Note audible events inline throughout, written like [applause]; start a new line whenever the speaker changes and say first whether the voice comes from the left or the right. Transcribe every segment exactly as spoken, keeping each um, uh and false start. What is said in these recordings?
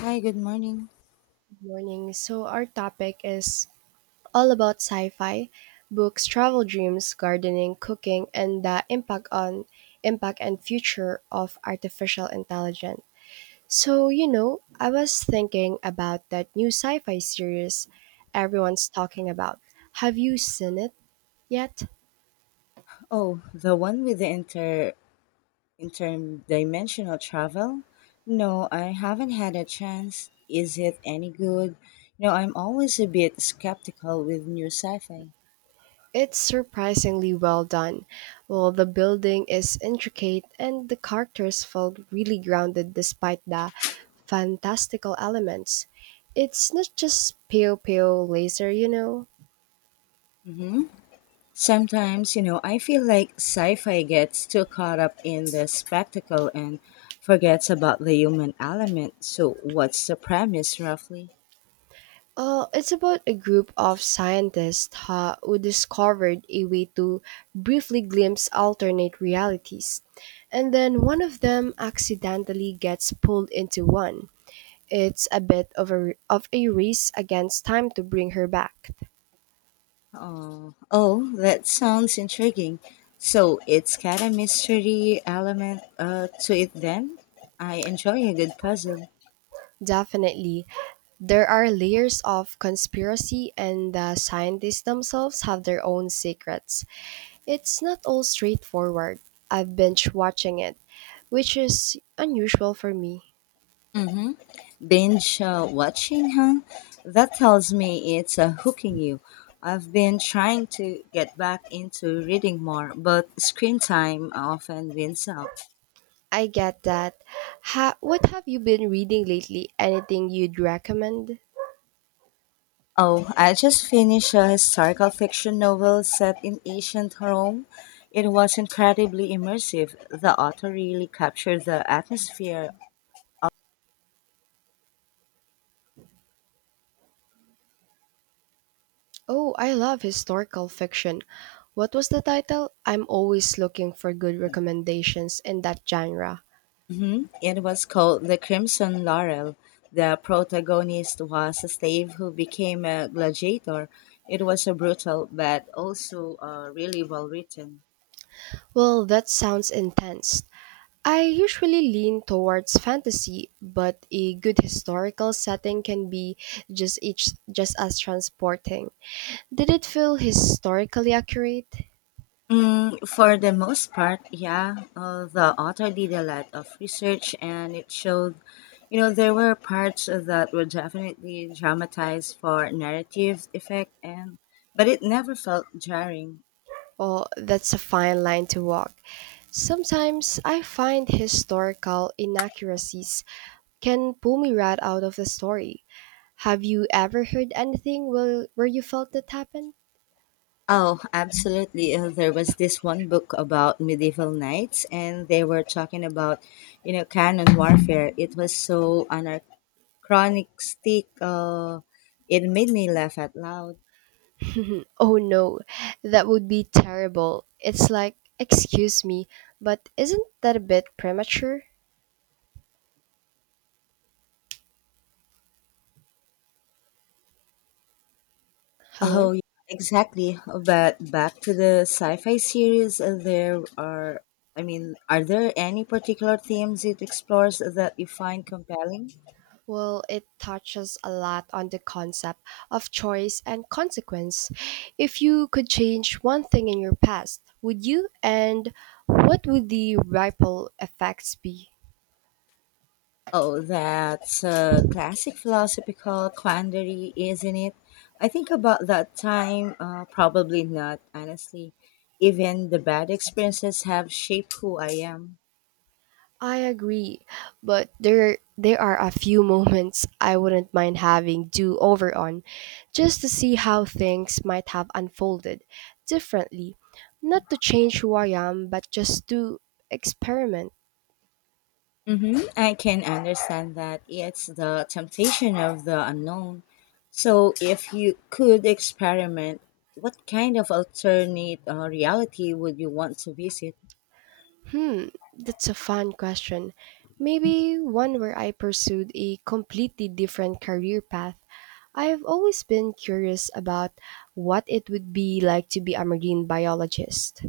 left: Hi, good morning.
right: Morning. So, our topic is all about sci fi books, travel dreams, gardening, cooking, and the impact on impact and future of artificial intelligence. So, you know, I was thinking about that new sci fi series everyone's talking about. Have you seen it yet?
left: Oh, the one with the inter interdimensional travel? No, I haven't had a chance. Is it any good? You know, I'm always a bit skeptical with new sci-fi.
right: It's surprisingly well done. Well, the building is intricate and the characters felt really grounded despite the fantastical elements. It's not just pale, pale laser, you know.
left: hmm Sometimes, you know, I feel like sci-fi gets too caught up in the spectacle and forgets about the human element. So, what's the premise roughly?
right: Uh, it's about a group of scientists ha- who discovered a way to briefly glimpse alternate realities, and then one of them accidentally gets pulled into one. It's a bit of a, of a race against time to bring her back.
left: Oh, oh, that sounds intriguing. So it's got a mystery element uh, to it then? I enjoy a good puzzle.
right: Definitely. There are layers of conspiracy, and the scientists themselves have their own secrets. It's not all straightforward. I've binge watching it, which is unusual for me.
left: Mm-hmm. Binge uh, watching, huh? That tells me it's uh, hooking you. I've been trying to get back into reading more, but screen time often wins out.
right: I get that. Ha- what have you been reading lately? Anything you'd recommend?
left: Oh, I just finished a historical fiction novel set in ancient Rome. It was incredibly immersive. The author really captured the atmosphere.
right: Oh, I love historical fiction. What was the title? I'm always looking for good recommendations in that genre.
left: Mhm. It was called The Crimson Laurel. The protagonist was a slave who became a gladiator. It was a brutal but also uh, really well written.
right: Well, that sounds intense. I usually lean towards fantasy, but a good historical setting can be just each, just as transporting. Did it feel historically accurate?
left: Mm, for the most part, yeah. Uh, the author did a lot of research and it showed, you know, there were parts that were definitely dramatized for narrative effect and but it never felt jarring.
right: Oh, that's a fine line to walk. Sometimes I find historical inaccuracies can pull me right out of the story. Have you ever heard anything where, where you felt that happened?
left: Oh, absolutely. Uh, there was this one book about medieval knights and they were talking about, you know, canon warfare. It was so anachronistic. Uh, it made me laugh out loud.
right: Mhm. Oh no, that would be terrible. It's like, excuse me, but isn't that a bit premature? Hello?
left: Oh, yeah, exactly. But back to the sci-fi series, uh, there are, I mean, are there any particular themes it explores that you find compelling?
right: Well, it touches a lot on the concept of choice and consequence. If you could change one thing in your past, would you? And what would the ripple effects be?
left: Oh, that's a classic philosophical quandary, isn't it? I think about that time, uh, probably not, honestly. Even the bad experiences have shaped who I am.
right: I agree, but there there are a few [laughs] moments I wouldn't mind having do over on just to see how things might have unfolded differently. Not to change who I am, but just to experiment.
left: Mm-hmm. I can understand that it's the temptation of the unknown. So, if you could experiment, what kind of alternate uh, reality would you want to visit?
right: Hmm, that's a fun question. Maybe one where I pursued a completely different career path. I've always been curious about what it would be like to be a marine biologist.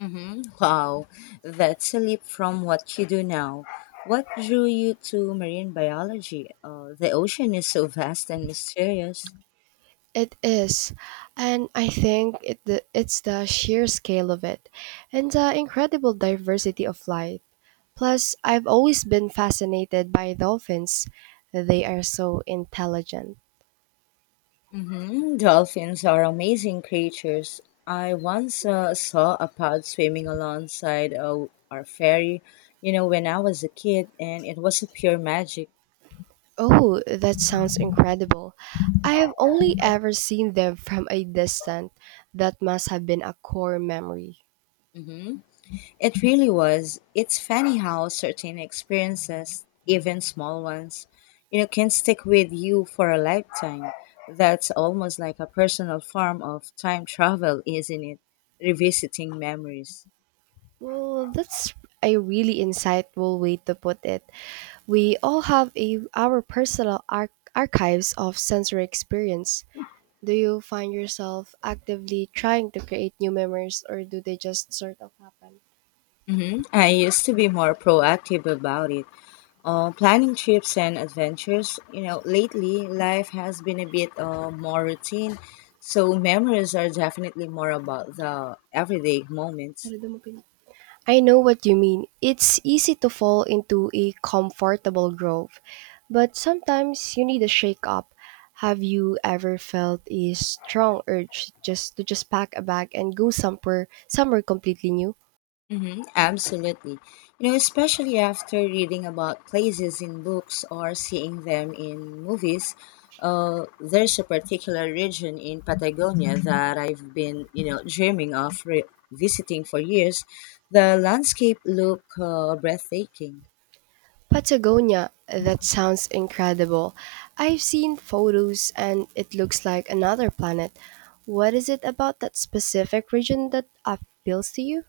left: Mm-hmm. Wow, that's a leap from what you do now. What drew you to marine biology? Uh, the ocean is so vast and mysterious.
right: It is, and I think it the, it's the sheer scale of it and the incredible diversity of life. Plus, I've always been fascinated by dolphins. They are so intelligent.
left: hmm Dolphins are amazing creatures. I once uh, saw a pod swimming alongside uh, our ferry, you know, when I was a kid, and it was a pure magic.
right: Oh, that sounds incredible. I have only ever seen them from a distance. That must have been a core memory.
left: hmm It really was. It's funny how certain experiences, even small ones, you know, can stick with you for a lifetime. That's almost like a personal form of time travel, isn't it? Revisiting memories.
right: Well, that's a really insightful way to put it. We all have a, our personal arch- archives of sensory experience. Do you find yourself actively trying to create new memories or do they just sort of happen?
left: hmm I used to be more proactive about it, uh, planning trips and adventures. You know, lately life has been a bit uh, more routine, so memories are definitely more about the everyday moments.
right: Sarado mo pin- I know what you mean. It's easy to fall into a comfortable groove, but sometimes you need a shake up. Have you ever felt a strong urge just to just pack a bag and go somewhere somewhere completely new?
left: Hmm absolutely. You know, especially after reading about places in books or seeing them in movies. Uh, there's a particular region in Patagonia that I've been, you know, dreaming of re- visiting for years. The landscape look uh, breathtaking.
right: Patagonia, that sounds incredible. I've seen photos and it looks like another planet. What is it about that specific region that appeals to you?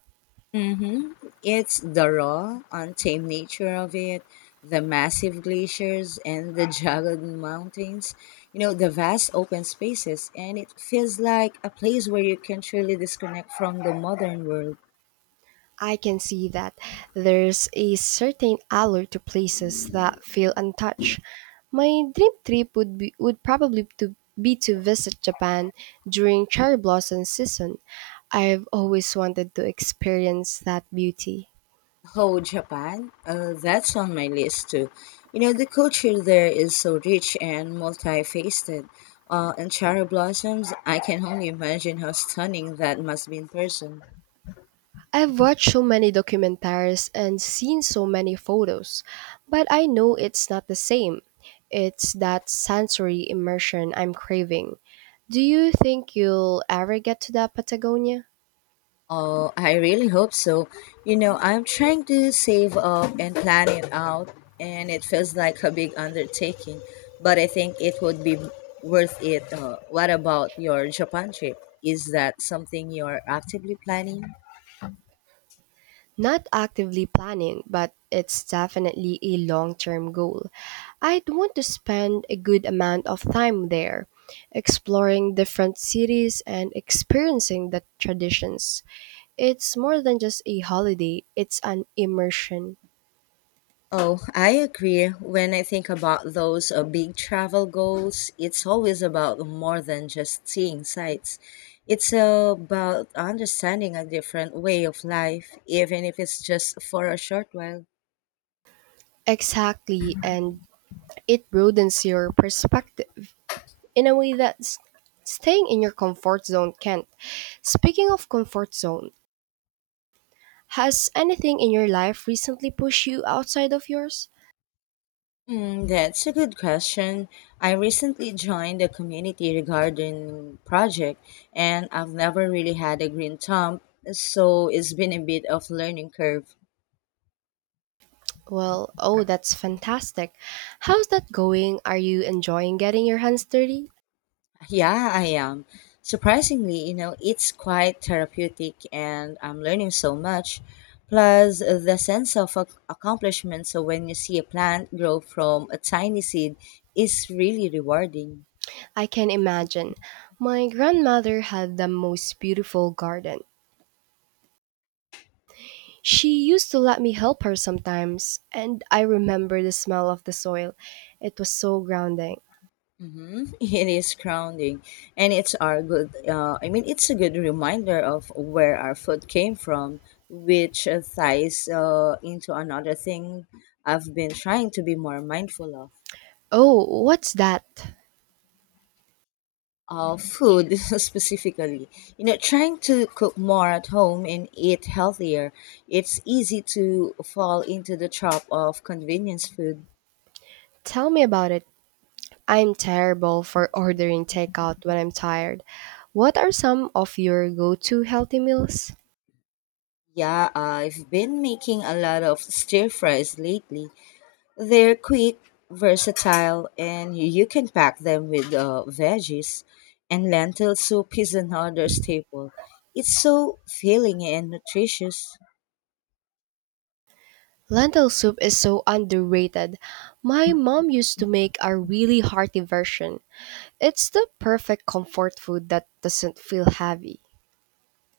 left: hmm It's the raw, untamed nature of it, the massive glaciers and the [laughs] jagged mountains, you know, the vast open spaces, and it feels like a place where you can truly disconnect from the modern world.
right: I can see that there's a certain allure to places that feel untouched. My dream trip would be would probably to be to visit Japan during cherry blossom season. I've always wanted to experience that beauty.
left: Oh, Japan, uh, that's on my list too. You know, the culture there is so rich and multifaceted. Uh, and cherry blossoms, I can only imagine how stunning that must be in person.
right: I've watched so many documentaries and seen so many photos, but I know it's not the same. It's that sensory immersion I'm craving. Do you think you'll ever get to that Patagonia?
left: Oh, I really hope so. You know, I'm trying to save up and plan it out, and it feels like a big undertaking, but I think it would be worth it. Uh, what about your Japan trip? Is that something you're actively planning?
right: Not actively planning, but it's definitely a long term goal. I'd want to spend a good amount of time there, exploring different cities and experiencing the traditions. It's more than just a holiday, it's an immersion.
left: Oh, I agree. When I think about those uh, big travel goals, it's always about more than just seeing sights. It's about understanding a different way of life, even if it's just for a short while.
right: Exactly, and it broadens your perspective in a way that's staying in your comfort zone can't. Speaking of comfort zone, has anything in your life recently pushed you outside of yours?
left: Mm, that's a good question. I recently joined a community garden project, and I've never really had a green thumb, so it's been a bit of learning curve.
right: Well, oh, that's fantastic. How's that going? Are you enjoying getting your hands dirty?
left: [laughs] Yeah, I am. Surprisingly, you know, it's quite therapeutic and I'm learning so much. Plus, uh, the sense of ac- accomplishment, so when you see a plant grow from a tiny seed, is really rewarding.
right: I can imagine. My grandmother had the most beautiful garden. She used to let me help her sometimes, and I remember the smell of the soil. It was so grounding.
left: Mhm. [laughs] It is grounding, and it's our good. Uh, I mean, it's a good reminder of where our food came from, which uh, ties uh, into another thing I've been trying to be more mindful of.
right: Oh, what's that?
left: Uh, food, [laughs] specifically, you know, trying to cook more at home and eat healthier. It's easy to fall into the trap of convenience food.
right: Tell me about it. I'm terrible for ordering takeout when I'm tired. What are some of your go to healthy meals?
left: Yeah, I've been making a lot of stir fries lately. They're quick, versatile, and you can pack them with uh, veggies. And lentil soup is another staple. It's so filling and nutritious.
right: Lentil soup is so underrated. My mom used to make a really hearty version. It's the perfect comfort food that doesn't feel heavy.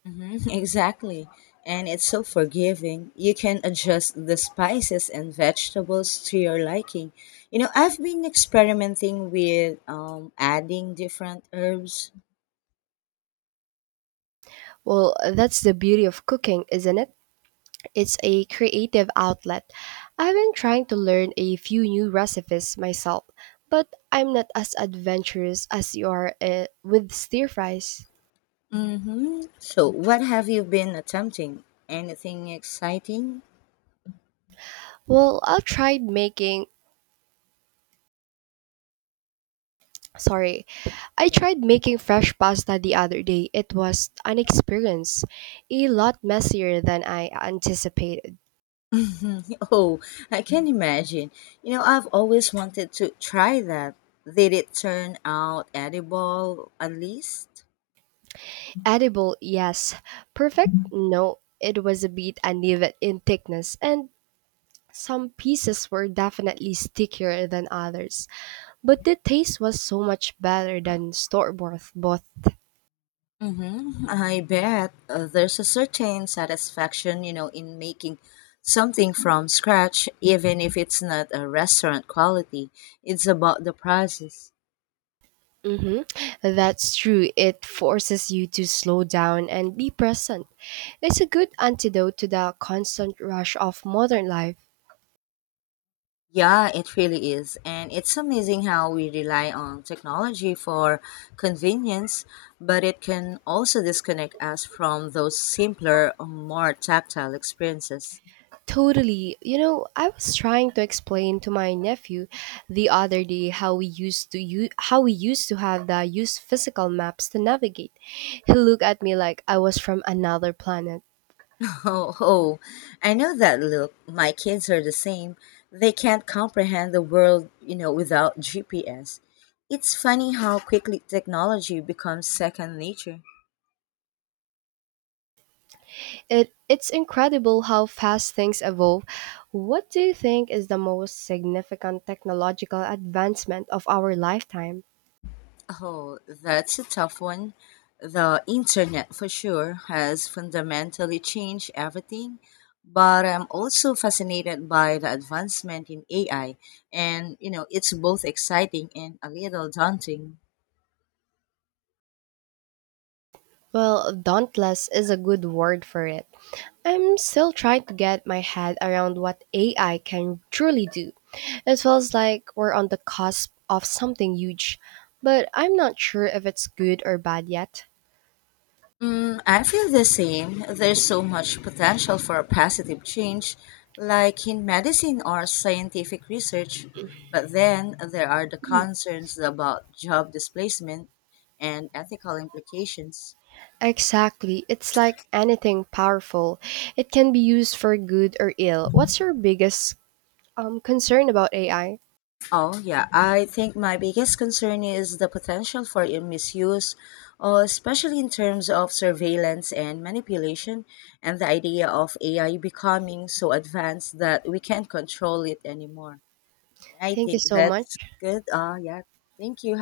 left: hmm [laughs] Exactly. And it's so forgiving. You can adjust the spices and vegetables to your liking. You know, I've been experimenting with um, adding different herbs.
right: Well, that's the beauty of cooking, isn't it? It's a creative outlet. I've been trying to learn a few new recipes myself, but I'm not as adventurous as you are uh, with stir fries.
left: hmm So, what have you been attempting? Anything exciting?
right: Well, I'll try making Sorry. I
left: Yeah.
right: tried making fresh pasta the other day. It was an experience, a lot messier than I anticipated.
left: [laughs] Oh, I can imagine. You know, I've always wanted to try that. Did it turn out edible at least?
right: Edible, yes. Perfect, no. It was a bit uneven in thickness, and some pieces were definitely stickier than others. But the taste was so much better than store bought.
left: Mm-hmm. I bet uh, there's a certain satisfaction, you know, in making something from scratch, even if it's not a restaurant quality. It's about the process.
right: hmm That's true. It forces you to slow down and be present. It's a good antidote to the constant rush of modern life.
left: Yeah, it really is. And it's amazing how we rely on technology for convenience, but it can also disconnect us from those simpler, more tactile experiences. [laughs]
right: Totally. You know, I was trying to explain to my nephew the other day how we used to use how we used to have the use physical maps to navigate. He looked at me like I was from another planet.
left: Oh, oh, I know that look. My kids are the same. They can't comprehend the world, you know, without G P S. It's funny how quickly technology becomes second nature.
right: It it's incredible how fast things evolve. What do you think is the most significant technological advancement of our lifetime?
left: Oh, that's a tough one. The internet for sure has fundamentally changed everything, but I'm also fascinated by the advancement in A I, and you know, it's both exciting and a little daunting.
right: Well, dauntless is a good word for it. I'm still trying to get my head around what A I can truly do. It feels like we're on the cusp of something huge, but I'm not sure if it's good or bad yet.
left: Mm, I feel the same. There's so much potential for positive change, like in medicine or scientific research. But then there are the concerns about job displacement and ethical implications.
right: Exactly. It's like anything powerful. It can be used for good or ill. What's your biggest um, concern about A I.
left: Oh, yeah. I think my biggest concern is the potential for i- misuse, uh, especially in terms of surveillance and manipulation, and the idea of A I becoming so advanced that we can't control it anymore. I
right: Thank you
left: think
right: so
left: that's
right: much.
left: good. Uh, yeah. Thank you.